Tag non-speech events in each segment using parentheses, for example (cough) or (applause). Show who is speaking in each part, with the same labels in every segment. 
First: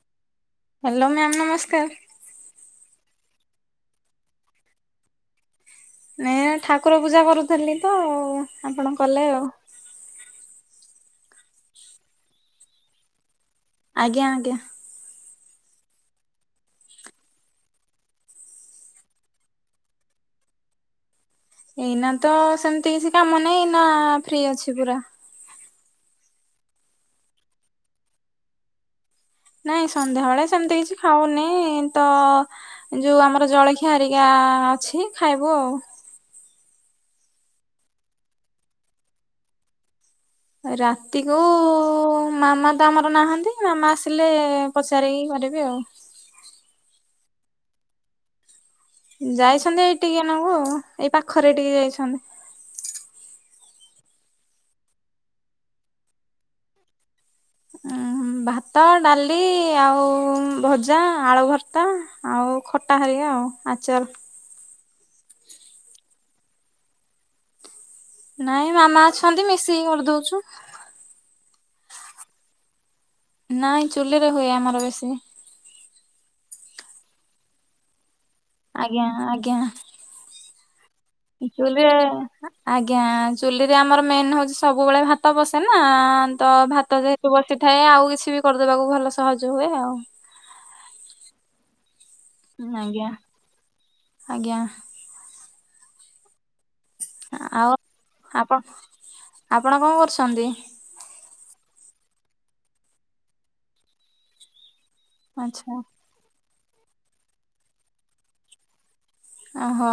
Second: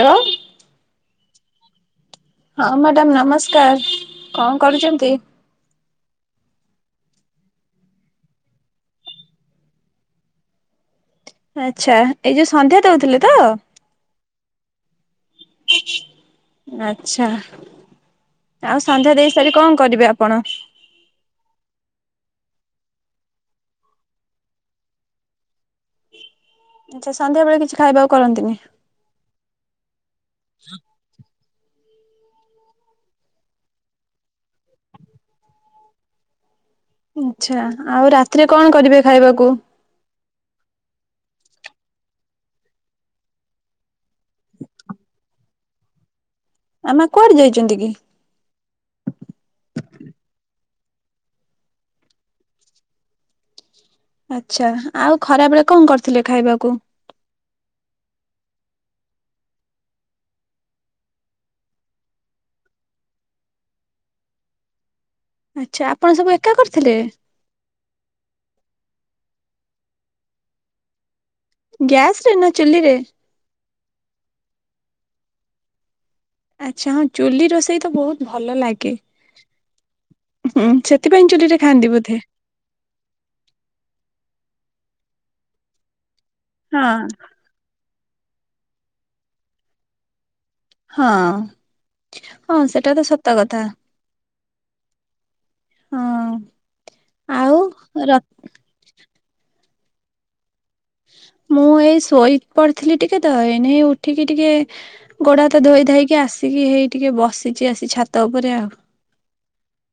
Speaker 1: ତୋର
Speaker 2: hello, ma'am ନମସ୍କାର।
Speaker 1: ହଁ ମ୍ୟାଡ଼ାମ୍ ନମସ୍କାର। କଣ କରୁଚନ୍ତି?
Speaker 2: ଏୟା ଠାକୁର ପୂଜା କରୁଥିଲି ତ ଆପଣ କଲେ ଆଉ। (unintelligible)
Speaker 1: ଆଚ୍ଛା ଏଇ ଯୋଉ ସନ୍ଧ୍ୟା ଦଉଥିଲେ ତ?
Speaker 2: ଆଜ୍ଞା, ଆଜ୍ଞା।
Speaker 1: ଆଚ୍ଛା। ଆଉ ସନ୍ଧ୍ୟା ଦେଇ ସାରି କଣ କରିବେ ଆପଣ?
Speaker 2: ଏଇନା ତ ସେମିତି କିଛି କାମ ନାହିଁ। ନା ଫ୍ରି ଅଛି ପୁରା।
Speaker 1: ଆଚ୍ଛା ସନ୍ଧ୍ୟା ବେଳେ କିଛି ଖାଇବାକୁ କରନ୍ତିନି?
Speaker 2: ନାଇଁ ସନ୍ଧ୍ୟାବେଳେ ସେମିତି କିଛି ଖାଉନି। ନି ତ ଯୋଉ ଆମର ଜଳଖିଆ ହେରିକା ଅଛି ଖାଇବୁ ଆଉ।
Speaker 1: ଆଚ୍ଛା, ଆଉ ରାତିରେ କଣ କରିବେ ଖାଇବାକୁ?
Speaker 2: ରାତିରେ ମାମା ତ ଆମର ନାହାନ୍ତି ମାମା ଆସିଲେ ପଚାରିକି କ କରିବି ଆଉ।
Speaker 1: ମାମା କୁଆଡେ ଯାଇଚନ୍ତି କି?
Speaker 2: ଯାଇଛନ୍ତି ଏଇ ଟିକେ ନାକୁ ଏଇ ପାଖରେ ଏଇଟିକି ଯାଇଛନ୍ତି।
Speaker 1: ଆଚ୍ଛା ଆଉ ଖରାବେଳେ କଣ କରିଥିଲେ ଖାଇବାକୁ?
Speaker 2: ଆ ଭାତ, ଡାଲି, ଆଉ ଭଜା, ଆଳୁ ଭର୍ତ୍ତା, ଆଉ ଖଟା ହେରିିକା ଆଉ ଆଚର।
Speaker 1: ଆଚ୍ଛା ଆପଣ ସବୁ ଏକା କରିଥିଲେ?
Speaker 2: ନାଇଁ ମାମା ଅଛନ୍ତି ମିଶିକି କରିଦଉଛୁ।
Speaker 1: ଗ୍ୟାସ୍ ରେ ନା ଚୁଲିରେ?
Speaker 2: ନାଇଁ ଚୁଲିରେ ହୁଏ ଆମର ବେଶୀ।
Speaker 1: ଆଚ୍ଛା ହଁ ଚୁଲି ରୋଷେଇ ତ ବହୁତ ଭଲ ଲାଗେ
Speaker 2: ଆଜ୍ଞା, ଆଜ୍ଞା।
Speaker 1: ହୁଁ, ସେ
Speaker 2: ଆଜ୍ଞା ଚୁଲିରେ ଆମର ମେନ୍ ହଉଛି ସବୁବେଳେ ଭାତ ବସେ ନା ତ ଭାତ
Speaker 1: ହଁ।
Speaker 2: ଯେହେତୁ ବସିଥାଏ ଆଉ କିଛି ବି କରିଦେବାକୁ ଭଲ ସହଜ ହୁଏ ଆଉ।
Speaker 1: ହଁ ହଁ, ସେଟା ତ
Speaker 2: ଆଜ୍ଞା
Speaker 1: ସତ କଥା।
Speaker 2: ଆଜ୍ଞା,
Speaker 1: ହଁ,
Speaker 2: ଆଉ
Speaker 1: ର
Speaker 2: ଆପଣ, ଆପଣ କଣ କରୁଛନ୍ତି?
Speaker 1: ମୁଁ ଏଇ ଶୋଇ ପଡିଥିଲି ଟିକେ ତ ଏଇନେ ଉଠିକି ଟିକେ ଗୋଡ ହାତ
Speaker 2: ଆଚ୍ଛା
Speaker 1: ଧୋଇ ଧାଇକି ଆସିକି ଏଇଠି ବସିଚି ଆସି ଛାତ ଉପରେ।
Speaker 2: ଓ ହୋ।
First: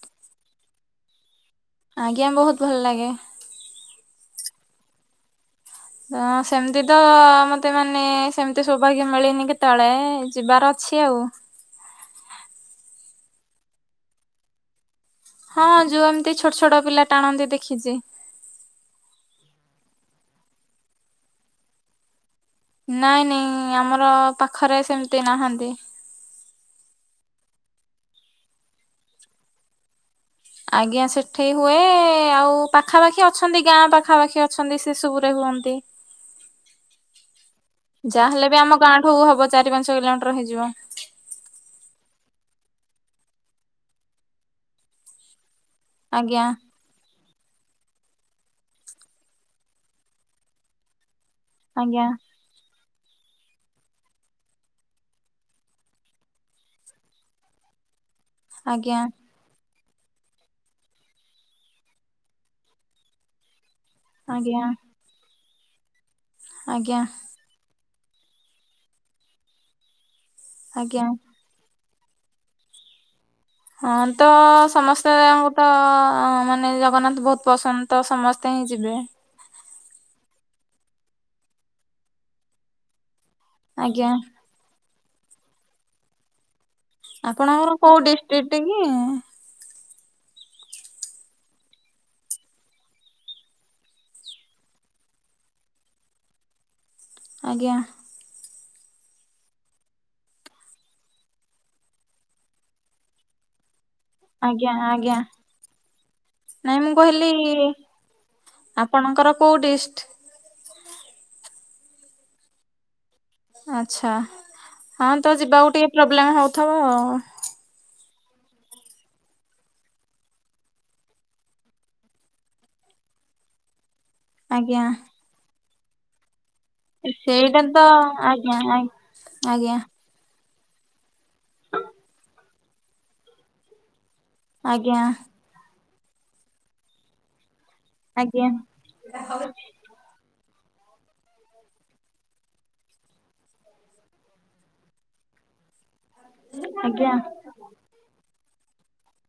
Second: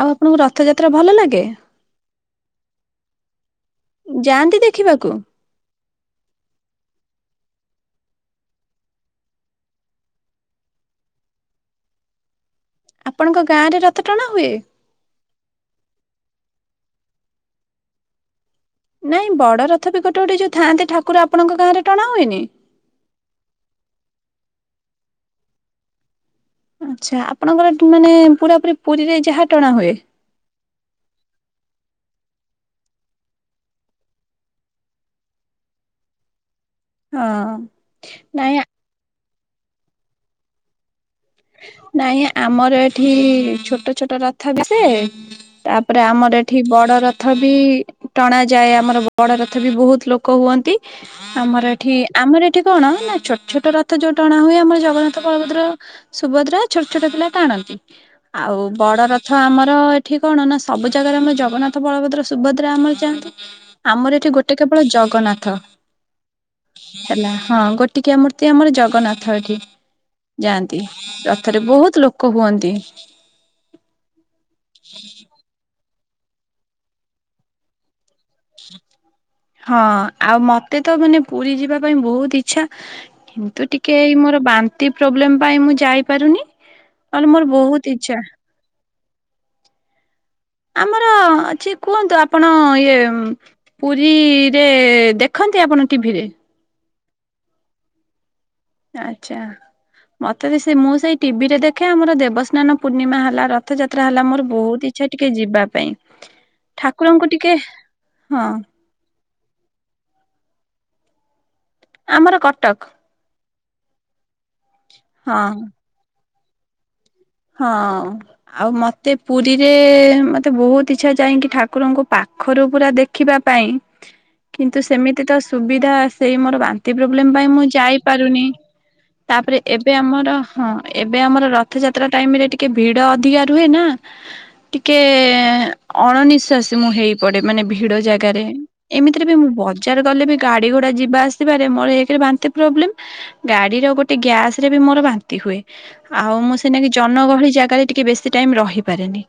Speaker 1: ଆଉ ଆପଣଙ୍କୁ ରଥଯାତ୍ରା ଭଲ ଲାଗେ?
Speaker 2: ଆଜ୍ଞା ବହୁତ ଭଲ ଲାଗେ।
Speaker 1: ଯାଆନ୍ତି ଦେଖିବାକୁ?
Speaker 2: ଆ ସେମତି ତ ମତେ ମାନେ ସେମିତି ସୌଭାଗ୍ୟ ମିଳିନି କେତେବେଳେ ଯିବାର ଅଛି ଆଉ।
Speaker 1: ଆପଣଙ୍କ ଗାଁ ରେ ରଥ ଟଣା ହୁଏ?
Speaker 2: ହଁ ଯୋଉ ଏମିତି ଛୋଟ ଛୋଟ ପିଲା ଟାଣନ୍ତି ଦେଖିଛି।
Speaker 1: ନାଇଁ ବଡ ରଥ ବି ଗୋଟେ ଗୋଟେ ଯୋଉ ଥାଆନ୍ତି ଠାକୁର ଆପଣଙ୍କ ଗାଁରେ ଟଣା ହୁଏନି?
Speaker 2: ନାଇଁ ନାଇଁ ଆମର ପାଖରେ ସେମିତି ନାହାନ୍ତି।
Speaker 1: ଆଛା ଆପଣଙ୍କର ମାନେ ପୁରା ପୁରୀରେ ଯାହା ଟଣା ହୁଏ।
Speaker 2: ଆଜ୍ଞା, ସେଠି ହୁଏ ଆଉ ପାଖାପାଖି ଅଛନ୍ତି ଗାଁ ପାଖାପାଖି ଅଛନ୍ତି ସେସବୁରେ। ଅନ୍ତି,
Speaker 1: ହଁ।
Speaker 2: ଯାହା ହେଲେ ବି
Speaker 1: ନାଇଁ
Speaker 2: ଆମ ଗାଁ ଠୁ ହବ ଚାରି ପାଞ୍ଚ କିଲୋମିଟର ହେଇଯିବ।
Speaker 1: ନାଇଁ ଆମର ଏଠି-ଇ-ଇ-ଇ ଛୋଟ ଛୋଟ ରଥ ବି ଆସେ, ତାପରେ ଆମର
Speaker 2: ଆଜ୍ଞା
Speaker 1: ଏଠି ବଡ ରଥ ରଥ ବି ଟଣା ଯାଏ ଆମର ବଡ ରଥ ବି ବହୁତ ଲୋକ ହୁଅନ୍ତି। ଆମର ଏଠି
Speaker 2: ଆଜ୍ଞା।
Speaker 1: ଆମର ଏଠି କଣ, ନା ଛୋଟ ଛୋଟ ରଥ ଯୋଉ ଟଣା ହୁଏ, ଆମର ଜଗନ୍ନାଥ ବଳଭଦ୍ର ସୁଭଦ୍ରା ଛୋଟ ଛୋଟ ପିଲା ଟାଣନ୍ତି। ଆଉ
Speaker 2: ଆଜ୍ଞା
Speaker 1: ବଡ ରଥ ଆମର ଏଠି କଣ ନା ସବୁ ଜାଗାରେ ଆମର ଜଗନ୍ନାଥ, ବଳଭଦ୍ର, ସୁଭଦ୍ରା ଆମର ଯାଆନ୍ତି। ଆମର ଏଠି ଗୋଟେ
Speaker 2: ଆଜ୍ଞା
Speaker 1: କେବଳ ଜଗନ୍ନାଥ।
Speaker 2: ଆଜ୍ଞା
Speaker 1: ହେଲା ହଁ ଗୋଟିକିଆ ମୂର୍ତ୍ତି ଆମର ଜଗନ୍ନାଥ ଏଠି। ଯାଆନ୍ତି
Speaker 2: ଆଜ୍ଞା।
Speaker 1: ରଥରେ ବହୁତ ଲୋକ ହୁଅନ୍ତି।
Speaker 2: ହଁ ତ ସମସ୍ତେ ଆମକୁ ତ-ଅ-ଅ-ଅ ମାନେ ଜଗନ୍ନାଥ ବହୁତ ପସନ୍ଦ ତ ସମସ୍ତେ କାଇ ଯିବେ?
Speaker 1: ହଁ ଆଉ ମତେ ତ ମାନେ ପୁରୀ ଯିବା ପାଇଁ ବହୁତ ଇଛା। କିନ୍ତୁ ଟିକେ
Speaker 2: ଆଜ୍ଞା
Speaker 1: ଏଇ ମୋର ବାନ୍ତି ପ୍ରୋବ୍ଲେମ୍ ପାଇଁ ମୁଁ ଯାଇପାରୁନି। ନହେଲେ ମୋର
Speaker 2: ଆପଣଙ୍କର
Speaker 1: ବହୁତ
Speaker 2: କୋଉ
Speaker 1: ଇଚ୍ଛା
Speaker 2: ଡିଷ୍ଟ୍ରିକ୍ଟ କି?
Speaker 1: ଆମର ଅଛି, କୁହନ୍ତୁ ଆପଣ ଇଏ ପୁରୀରେ ଦେଖ ନ୍ତି, ଆପଣ ଟିଭି ରେ?
Speaker 2: ଆଜ୍ଞା,
Speaker 1: ଆଛା, ମତେ ବି ସେ ମୁଁ ସେଇ ଟିଭି ରେ ଦେଖେ ଆମର ଦେବସ୍ନାନ ପୂର୍ଣ୍ଣିମା ହେଲା ରଥଯାତ୍ରା। ଯାତ୍ରା ହେଲା ମୋର
Speaker 2: ଆଜ୍ଞା
Speaker 1: ବହୁତ ଇଚ୍ଛା
Speaker 2: ଆଜ୍ଞା
Speaker 1: ଟିକେ ଯିବା ପାଇଁ
Speaker 2: ନାଇଁ ମୁଁ କହିଲି
Speaker 1: ଠାକୁରଙ୍କୁ ଟିକେ ହଁ
Speaker 2: ଆପଣଙ୍କର କୋଉ ଡିଷ୍ଟ?
Speaker 1: ଆମର କଟକ।
Speaker 2: ଆଛା ହଁ ତ ଯିବାକୁ ଟିକେ ପ୍ରୋବ୍ଲେମ ହଉଥିବ ଆଉ।
Speaker 1: ହଁ ଆଉ ମତେ ପୁରୀରେ ମତେ ବହୁତ ଇଚ୍ଛା ଯାଇଙ୍କି ଠାକୁରଙ୍କୁ ପାଖ ପାଖରୁ ପୁରା ଦେଖିବା ପାଇଁ କିନ୍ତୁ
Speaker 2: ଆଜ୍ଞା।
Speaker 1: ସେମିତି ତ ସୁବିଧା ସେଇ ମୋର ବାନ୍ତି ପ୍ରୋବ୍ଲେମ ପାଇଁ
Speaker 2: ସେଇଟା
Speaker 1: ମୁଁ
Speaker 2: ତ
Speaker 1: ଯାଇପାରୁନି,
Speaker 2: ଆଜ୍ଞା ଆଜ୍ଞା।
Speaker 1: ତାପରେ ଏବେ ଆମର ହଁ ଏବେ ଆମର ରଥଯାତ୍ରା ଟାଇମ ରେ ଟିକେ ଭିଡ ଅଧିକା ରୁହେ ନା।
Speaker 2: ଆଜ୍ଞା
Speaker 1: ଟିକେ-ଏ-ଏ-ଏ ଅଣନିଃଶ୍ବାସୀ ମୁଁ ହେଇପଡେ ମାନେ ଭି ଭିଡ ଜାଗାରେ
Speaker 2: ଆଜ୍ଞା
Speaker 1: ଏମିତିରେ ବି ମୁଁ ବଜାର ଗଲେ ଗାଡି ଘୋଡା ଯିବା ଆସିବାରେ ମୋର ଏକ୍ ରେ ବାନ୍ତି ପ୍ରୋବ୍ଲେମ ଗାଡିର ଗୋଟେ ଗ୍ୟାସରେ ବି ମୋର ବାନ୍ତି ହୁ ହୁଏ ଆଉ ସେନାକୀ
Speaker 2: ଆଜ୍ଞା ଆଜ୍ଞା
Speaker 1: ଜନ ଗହଳି ଜାଗାରେ ଟିକେ ବେଶ ଟାଇ ରହିପାରେନି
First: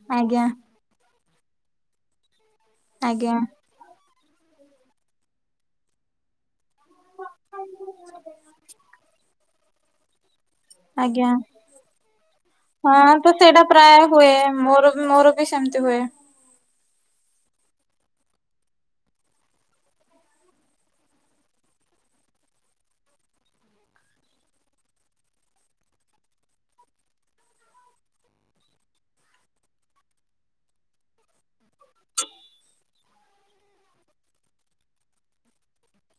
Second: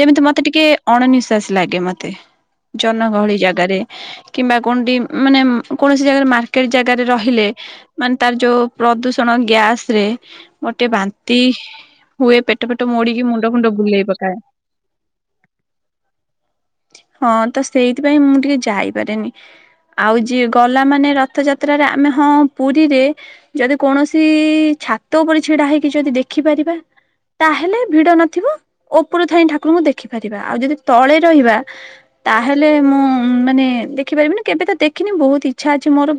Speaker 1: ଯେମିତି ମତେ
Speaker 2: ଆଜ୍ଞା।
Speaker 1: ଟିକେ ଅଣ ନିଶ୍ୱାସ ଅଣନିଶ୍ୱାସୀ ଲାଗେ ମତେ
Speaker 2: ଆଜ୍ଞା
Speaker 1: ଜନଗହଳି ଜାଗାରେ କିମ୍ବା କଉଠି ମାନେ କୌଣସି ଜାଗାରେ ମାର୍କେଟ ଜାଗାରେ ରହିଲେ ମାନେ ତାର ଯୋଉ ପ୍ରଦୂଷଣ ଗ୍ୟାସ ରେ ମୋର ଟିକେ
Speaker 2: ଆଜ୍ଞା
Speaker 1: ବାନ୍ତି ହୁଏ ପେଟ ପେଟ
Speaker 2: ହଁ
Speaker 1: ମୋଡିକି
Speaker 2: ତ
Speaker 1: ମୁଣ୍ଡ
Speaker 2: ସେଇଟା
Speaker 1: ଫୁଣ୍ଡ
Speaker 2: ପ୍ରାୟ
Speaker 1: ବୁଲେଇ
Speaker 2: ହୁଏ
Speaker 1: ପକାଏ।
Speaker 2: ମୋର ମୋର ବି ସେମିତି ହୁଏ।
Speaker 1: ହଁ ତ ସେଇଥିପାଇଁ ମୁଁ ଟିକେ ଯାଇପାରେନି। ଆଉ ଯିଏ ଗଲା ମାନେ ରଥଯାତ୍ରାରେ ଆମେ ହଁ ପୁରୀରେ ଯଦି କୌଣସି ଛାତ ଉପରେ ଛିଡା ହେଇକି ଯଦି ଦେଖିପାରିବା ତାହେଲେ ଭିଡ ନଥିବ ଉପରୁ ଥାଇ ଠାକୁରଙ୍କୁ ଦେଖିପାରିବା ଆଉ ଯଦି ତଳେ ରହିବା ତାହେଲେ ମୁଁ ମାନେ ଦେଖିପାରିବି ନା କେବେ ତ ଦେଖିନି ବହୁତ ଇଛା ଅଛି ମୋର।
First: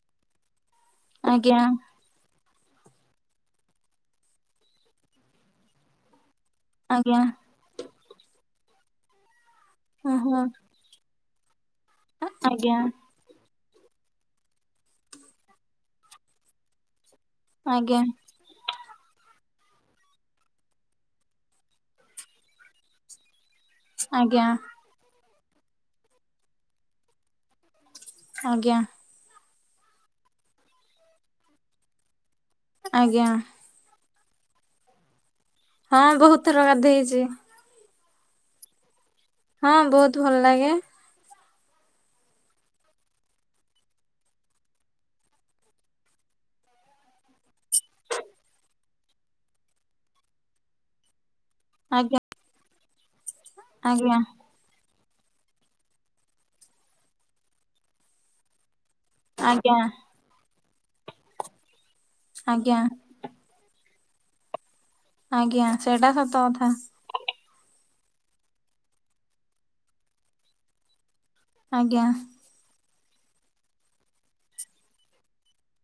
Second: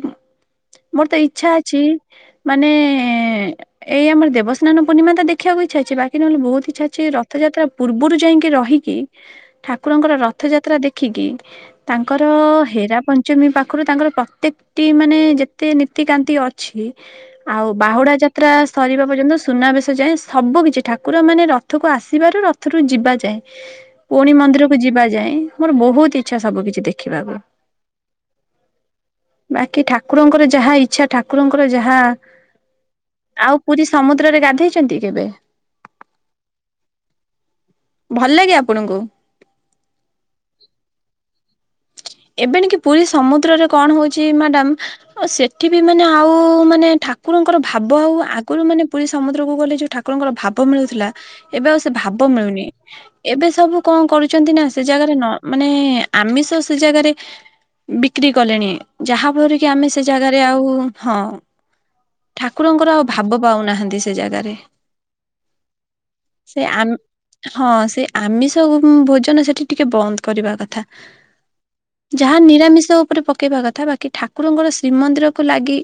Speaker 1: ମୋର ତ ଇଚ୍ଛା
Speaker 2: ଆଜ୍ଞା
Speaker 1: ଅଛି ମାନେ ଏଇ ଆମର ଦେବସ୍ନାନ ପୂ୍ଣ୍ଣି ପୂର୍ଣ୍ଣିମା ତ ଦେଖିବାକୁ ଇଛା ଅଛି ବାକି ନହେଲେ ବହୁତଇଛା ଅଛି ଯେ
Speaker 2: ଆଜ୍ଞା
Speaker 1: ରଥଯାତ୍ରା ପୂର୍ବରୁ ଯାଇକି ରହିକି ଠାକୁରଙ୍କର
Speaker 2: ଓହୋ
Speaker 1: ରଥଯାତ୍ରା ଦେଖିକି ତାଙ୍କର
Speaker 2: ଆଜ୍ଞା
Speaker 1: ହେରା ପଞ୍ଚମୀ ପାଖ ପାଖରୁ ତାଙ୍କର ପ୍ରତ୍ୟେକଟି ମାନେ ଯେତେ ନୀତିକାନ୍ତି ଅଛି ଆଉ
Speaker 2: ଆଜ୍ଞା
Speaker 1: ବାହୁଡା ଯାତ୍ରା ସରିବା ପର୍ଯ୍ୟନ୍ତ ସୁନାବେଶ ଯାଏଁ ସବୁ କିିଛି ଠାକୁରମାନେ ରଥକୁ ଆସିବାରୁ ରଥରୁ ଯିବା ଯାଏଁ ପୁଣି
Speaker 2: ଆଜ୍ଞା
Speaker 1: ମନ୍ଦିରକୁ ଯିବା ଯାଏ ମୋର ବହୁତ ଇଛା ସବୁ କିଛି ଦେଖିବାକୁ।
Speaker 2: ଆଜ୍ଞା।
Speaker 1: ବାକି ଠାକୁରଙ୍କର ଯାହା ଇଚ୍ଛା ଠାକୁରଙ୍କର ଯାହା
Speaker 2: ଆଜ୍ଞା
Speaker 1: ଆଉ ପୁରୀ ସମସ୍ତ ଚନ୍ଦ୍ରରେ ଗାଧେଇଛନ୍ତି କେବେ?
Speaker 2: ହଁ ବହୁତ ଥର ଗଧେଇଛି।
Speaker 1: ଭଲ ଲାଗେ ଆପଣଙ୍କୁ?
Speaker 2: ବହୁତ ଭଲ ଲାଗେ ହଁ।
Speaker 1: ଏବେଣି କି ପୁରୀ ସମୁଦ୍ରରେ କଣ ହଉଛି ମ୍ୟାଡାମ ସେଠି ବି ମାନେ ଆଉ ମାନେ ଠାକୁ ଠାକୁରଙ୍କର ଭାବ ଆଉ ଆଗରୁ ମାନେ ପୁରୀ ସମୁଦ୍ରକୁ ଗଲେ ଯୋଉ ଠାକୁରଙ୍କର ଭାବ ମିଳୁଥିଲା ଏବେ ଆଉ ସେ
Speaker 2: ଆଜ୍ଞା।
Speaker 1: ଭାବ ମିଳୁନି ଏବେ ସବୁ କଣ
Speaker 2: ଆଜ୍ଞା
Speaker 1: କରୁଛନ୍ତି ନା ସେ? ଜାଗାରେ ନ ମାନେ ଆମିଷ ସେ ଜାଗାରେ ବିକ୍ରି କଲେଣି। ଯାହାଫଳରେ କି
Speaker 2: ଆଜ୍ଞା
Speaker 1: ଆମେ ସେ ଜାଗାରେ ଆଉ ହଁ।
Speaker 2: ଆଜ୍ଞା
Speaker 1: ଠାକୁରଙ୍କର ଆଉ ଭାବ ପାଉନାହାନ୍ତି ସେ ଜାଗାରେ।
Speaker 2: ଆଜ୍ଞା ସେଇଟା ସତ
Speaker 1: ସେ
Speaker 2: କଥା
Speaker 1: ଆମ ହଁ ସେ। ଆମିଷ ଭୋଜନ ସେଠି ଟିକେ ବନ୍ଦ କରିବା କଥା
Speaker 2: ଆଜ୍ଞା
Speaker 1: ଯାହା ନିରାମିଷ ଉପରେ ପକେଇବା କଥା ବାକି ଠାକୁରଙ୍କର ଶ୍ରୀମନ୍ଦିରକୁୁ ଲାଗି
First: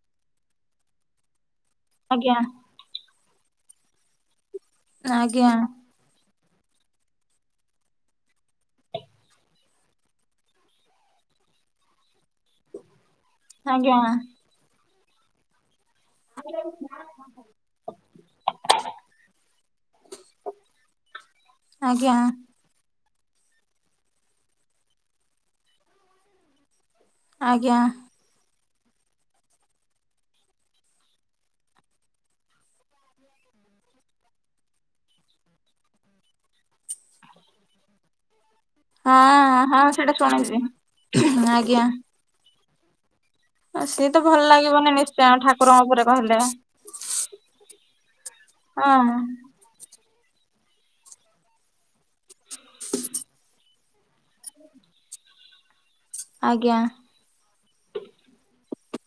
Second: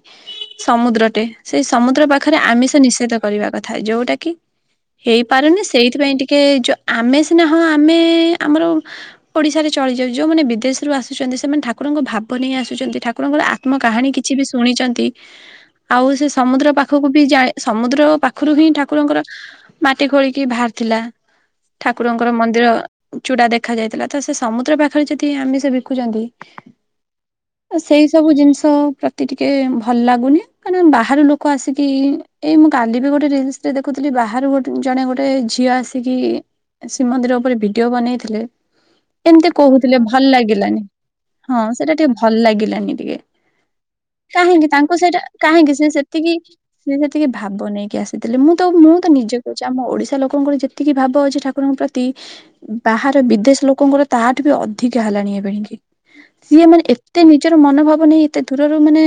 Speaker 1: ସମୁଦ୍ରଟେ ସେଇ ସମୁଦ୍ର
Speaker 2: ଆଜ୍ଞା
Speaker 1: ପାଖରେ ଆମିଷ ନିଷେଧ କରିବା କଥା ଯୋଉଟା କି
Speaker 2: ଆଜ୍ଞା
Speaker 1: ହେଇପାରୁନି ସେଇଥିପାଇଁ ଟିକେ ଟିକେ ଚ ଆମେ ସିନା ହ ଆମେ ଆମର ଓଡିଶାରେ ଚଳିଯାଉ ଯୋଉମାନେ ବିଦେଶରୁ ଆସୁଛନ୍ତି ସେମାନେ ଠାକୁରଙ୍କ ଭାବ ନେଇ ଆସୁଛନ୍ତି ଠାକୁରଙ୍କର
Speaker 2: ଆଜ୍ଞା
Speaker 1: ଆତ୍ମକାହାଣୀ କିଛି ବି ଶୁଣିଛନ୍ତି। ଆଉ ସେ ସମୁଦ୍ର ପାଖକୁ ବି ଯା ସମୁଦ୍ର ପାଖରୁ ହିଁ ଠାକୁରଙ୍କର ମାଟି ଖୋଳିକି ବାହାରିଥିଲା। ଥିଲା
Speaker 2: ଆଜ୍ଞା
Speaker 1: ଠାକୁରଙ୍କର ମନ୍ଦିର। ଚୂଡା ଦେଖା ଯାଇଥିଲା ତ ସେ ସମୁଦ୍ର ପାଖରେ ଯଦି ଆମିସ ବିକୁଛନ୍ତି
Speaker 2: ଆଜ୍ଞା
Speaker 1: ସେଇ ସବୁ ଜିନିଷ ତ ପ୍ରତି ଟିକେ ଭଲ ଲାଗୁନି କାରନା ବାହାରୁ ଲୋକ ଆସିକି ଏଇ ମୁଁ କାନ୍ଦିବି ଗୋଟେ ଜିନି ଦେଖୁଥିଲି ବାହାରୁ ଗେ ଜଣେ ଗୋଟେ ଝିଅ ଆସିକି ଶ୍ରୀମନ୍ଦିର ଉପରେ ଭିଡିଓ ବନେଇଥିଲେ। ଏମିତି
Speaker 2: ହଁ ହଉ।
Speaker 1: କହୁଥିଲେ ଭଲ ଲାଗିଲାନି ହଁ ସେଟା ଟିକେ ଭଲ ଲାଗିଲାନି ଟିକେ।
Speaker 2: ଆ ସେ।
Speaker 1: କାହିଁକି ତାଙ୍କୁ ସେଇଟା କାହିଁକି ସେ ସେତିକି
Speaker 2: କହିଲେ
Speaker 1: ସେ ସେତିକି ଭାବ ନେଇକି ଆସିଥିଲେ ମୁଁ ତ ମୁଁ
Speaker 2: ହଁ
Speaker 1: ନିଜ ଅଛି ଆମ ଓଡିଶା। ଲୋକଙ୍କର ଯେତିକି ଭାବ ଅଛି ଠାକୁରଙ୍କ ପ୍ରତି ବାହାର ବିଦେଶ ଲୋକଙ୍କର ତାହାଠୁ ବି ଅ ଅଧିକା ହେଲାଣି ଏବେ ସିଏ
Speaker 2: ଆଜ୍ଞା।
Speaker 1: ମାନେ ଏତେ ନିଜର ମନୋଭାବ ନେଇ ଏତେ ଦୂର ମାନେ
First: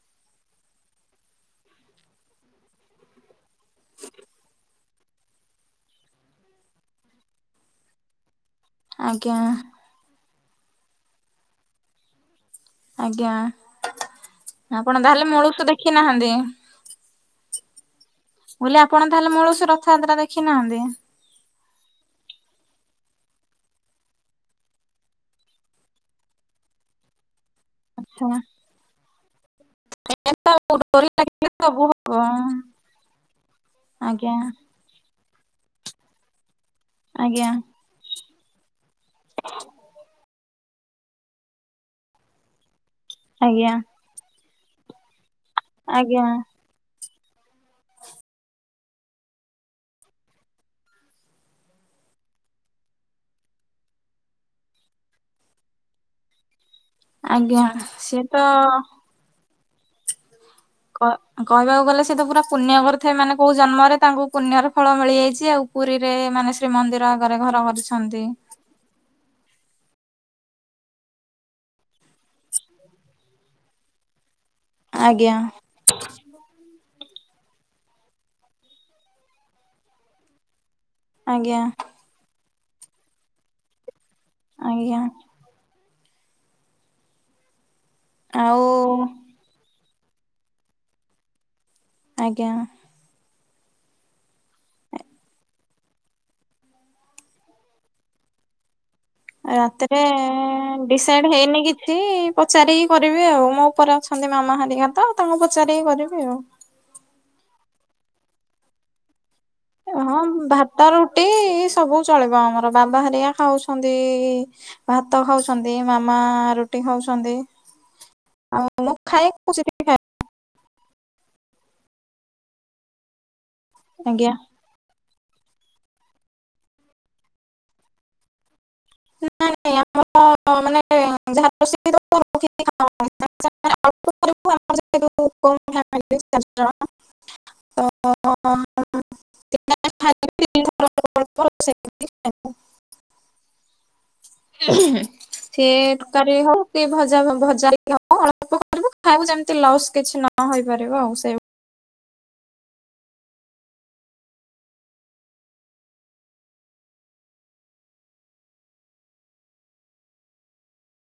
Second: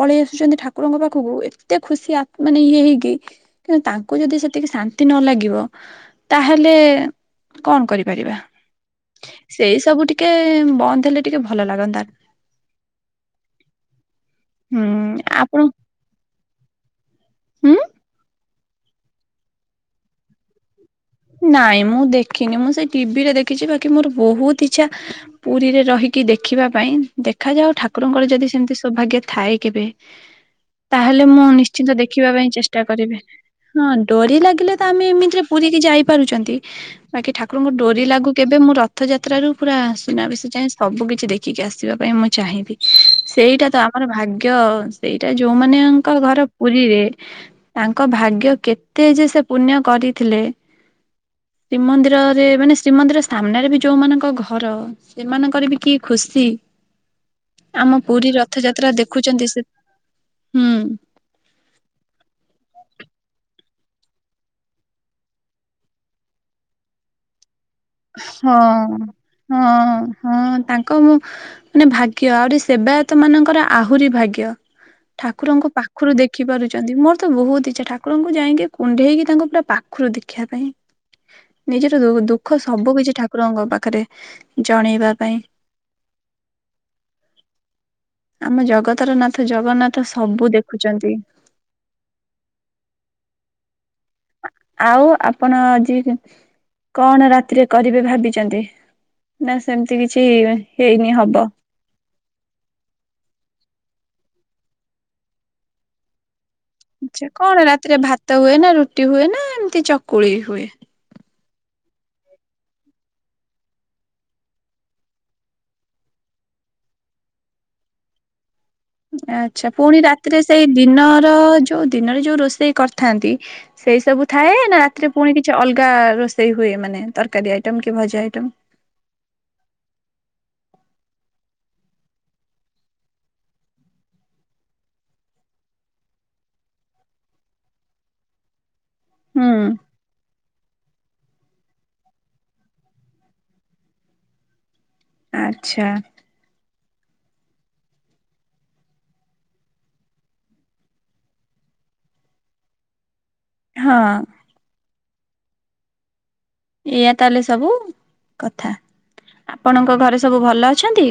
Speaker 1: ପଳେଇ ଆସୁଛନ୍ତି ଠାକୁରଙ୍କ ପାଖକୁ। ଏତେ ଖୁସି ମାନେ ଇଏ ହେଇକି କିନ୍ତୁ ତାଙ୍କୁ ଯଦି ସେତିକି ଶାନ୍ତି ନ ଲାଗିବ ତାହେଲେ କଣ କରିପାରିବା?
Speaker 2: ଆଜ୍ଞା।
Speaker 1: ସେଇ ସବୁ ଟିକେ ବନ୍ଦ ହେଲେ ଟିକେ ଭଲ ଲାଗନ୍ତା।
Speaker 2: ଆଜ୍ଞା,
Speaker 1: ହୁଁ
Speaker 2: ଆପଣ ତାହେଲେ ମୂଳରୁ
Speaker 1: ଆପଣ
Speaker 2: ତ ଦେଖି ନାହାନ୍ତି?
Speaker 1: ହୁଁ।
Speaker 2: ମୁଁ କହିଲି ଆପଣ ତାହେଲେ ମୁଲସୁ ରଥଯାତ୍ରା ଦେଖି ନାହାନ୍ତି।
Speaker 1: ନାଇଁ ମୁଁ ଦେଖିନି ମୁଁ ସେ ଟିଭିରେ ଦେଖିଛି ବାକି ମୋର ବହୁତ ଇଚ୍ଛା ପୁରୀରେ ରହିି କି ଦେଖିବା ପାଇଁ ଦେଖାଯାଉ ଠାକୁରଙ୍କର
Speaker 2: ଆଚ୍ଛା।
Speaker 1: ଯଦି ସେମିତି ସୌଭାଗ୍ୟ ଥାଏ କେବେ।
Speaker 2: ଏନ୍ତା ଡୋରି
Speaker 1: ତାହେଲେ ମୁଁ
Speaker 2: ଲାଗିଲେ ସବୁ
Speaker 1: ନିଶ୍ଚିନ୍ତ
Speaker 2: ହବ
Speaker 1: ଦେଖିବା ପାଇଁ ଚେଷ୍ଟା କରିବି। ହଁ
Speaker 2: ଆଜ୍ଞା
Speaker 1: ଡୋରି ଲାଗିଲେ ତ ଆମେ ଏମିତିରେ ପୁରୀ କିି ଯାଇ ପାରୁଛନ୍ତି। ବାକି
Speaker 2: ଆଜ୍ଞା
Speaker 1: ଠାକୁରଙ୍କ ଡୋରି ଲାଗୁ କେବେ ମୁଁ ରଥଯାତ୍ରାରୁ ପୁରା ସୁନାବେଶ ଯାଏଁ ସବୁ କିିଛି ଦେଖିକି ଆସିବା ପାଇଁ ମୁଁ ଚାହିଁବି। ସେଇଟା
Speaker 2: ଆଜ୍ଞା
Speaker 1: ତ ଆମର ଭାଗ୍ୟ ସେଇଟା ଯୋଉ ମାନଙ୍କ
Speaker 2: ଆଜ୍ଞା
Speaker 1: ଘର ପୁରୀରେ ତାଙ୍କ ଭାଗ୍ୟ କେତେ ଯେ ସେ ପୁଣ୍ୟ କରିଥିଲେ।
Speaker 2: (inaudible)
Speaker 1: ଶ୍ରୀମନ୍ଦିରରେ ମାନେ ଶ୍ରୀମନ୍ଦିର ସାମ୍ନାରେ ବି ଯୋଉମାନଙ୍କ ଘର ସେମାନଙ୍କର ବି କି ଖୁସି।
Speaker 2: ଆଜ୍ଞା
Speaker 1: ଆମ
Speaker 2: ସିଏ ତ
Speaker 1: ପୁରୀ ରଥଯାତ୍ରା ଦେଖୁଛନ୍ତି ସେ ହୁଁ।
Speaker 2: କ କହିବାକୁ ଗଲେ ସେ ତ ପୁରା ପୁଣ୍ୟ କରିଥାଏ ମାନେ କହୁ ଜନ୍ମରେ ତାଙ୍କୁ ପୁଣ୍ୟର ଫଳ ମିଳିଯାଇଛି ଆଉ। ପୁରୀରେ ମାନେ ଶ୍ରୀମନ୍ଦିର ଆଗରେ ଘର କରି
Speaker 1: ହଁ ହଁ। ହଁ ତାଙ୍କ ମୁଁ ମାନେ ଭାଗ୍ୟ ଆହୁରି ସେବାୟତ ମାନଙ୍କର ଆହୁରି ଭାଗ୍ୟ।
Speaker 2: ଆଜ୍ଞା
Speaker 1: ଠାକୁରଙ୍କ ପାଖରୁ ଦେଖି ପାରୁଛନ୍ତି। ମୋର ତ ବହୁତ ଇଚ୍ଛା ଠାକୁରଙ୍କୁ ଯାଇକି କୁଣ୍ଢେଇକି ତାଙ୍କୁ ପୁରା ପାଖରୁ ଦେଖିବା ପାଇଁ।
Speaker 2: ଆଜ୍ଞା
Speaker 1: ନିଜର ଦୁଃଖ ସବୁ କିଛି ଠାକୁରଙ୍କ ପାଖରେ।
Speaker 2: ଆଜ୍ଞା
Speaker 1: ଜଣେଇବା ପାଇଁ
Speaker 2: ଆଉ
Speaker 1: ଆମ ଜଗତର ନାଥ ଜଗନ୍ନାଥ ସବୁ ଦେଖୁଛନ୍ତି।
Speaker 2: ଆଜ୍ଞା।
Speaker 1: ଆ ଆଉ ଆପଣ ଆଜି କଣ ରାତିରେ କରିବେ ଭାବିଛନ୍ତି? ନା ସେମିତି
Speaker 2: ରାତିରେ
Speaker 1: କିଛି ହେଇନି
Speaker 2: ଡ଼ିସାଇଡ଼
Speaker 1: ହବ?
Speaker 2: ହେଇନି କିଛି ପଚାରିକି କରିବି ଆଉ। ମୁଁ ଉପରେ ଅ ଅଛନ୍ତି ମାମା ହେରିକା ତ ତାଙ୍କୁ ପଚାରିକି କରିବି ଆଉ।
Speaker 1: ଆଛା କଣ ରାତିରେ ଭାତ ହୁଏ ନା ରୁଟି ହୁଏ ନା ଏମିତି
Speaker 2: ହଁ
Speaker 1: ଚକୁଳି ହୁଏ?
Speaker 2: ଭାତ ରୁଟି ସବୁ ଚଳିବ ଆମର ବାବା ହେରିକା ଖାଉଛନ୍ତି ଭାତ ଖାଉଛନ୍ତି। ମାମା ରୁଟି ଖାଉଛନ୍ତି। ଆଉ ମୁଁ ଖାଏ ଖୁସି
Speaker 1: ଆଛା
Speaker 2: ଟିକେ
Speaker 1: ପୁଣି ରାତିରେ ସେଇ ଦିନର ଯୋଉ ଦିନରେ ଯୋଉ ରୋଷେଇ କରିଥାନ୍ତି ସେଇ
Speaker 2: ଖାଏ
Speaker 1: ସବୁ
Speaker 2: ଆଜ୍ଞା
Speaker 1: ଥାଏ ନା ସେଥିରେ ପୁଣି କିଛି ଅଲଗା ରୋଷେଇ ହୁଏ ମାନେ ତରକାରୀ ଆଇଟମ କି ଭଜା ଆଇଟମ୍?
Speaker 2: ନାଇଁ ନାଇଁ ଆମର ମାନେ ଯାହା (inaudible)
Speaker 1: ହୁଁ
Speaker 2: (inaudible) (inaudible) (inaudible) ସିଏ
Speaker 1: ଆଚ୍ଛା
Speaker 2: ତକାରୀ ହଉ ସେ ଭଜା ଭଜା ହଉ ଅଳ୍ପ ଆ ଖାଇବୁ ଯେମିତି ଲସ୍ କିଛି ନ ହେଇପାରିବ ଆଉ। ସେଇ
Speaker 1: ହଁ। ଏଇଆ ତାହେଲେ ସବୁ କଥା। ଆପଣଙ୍କ ଘରେ ସବୁ ଭଲ ଅଛନ୍ତି?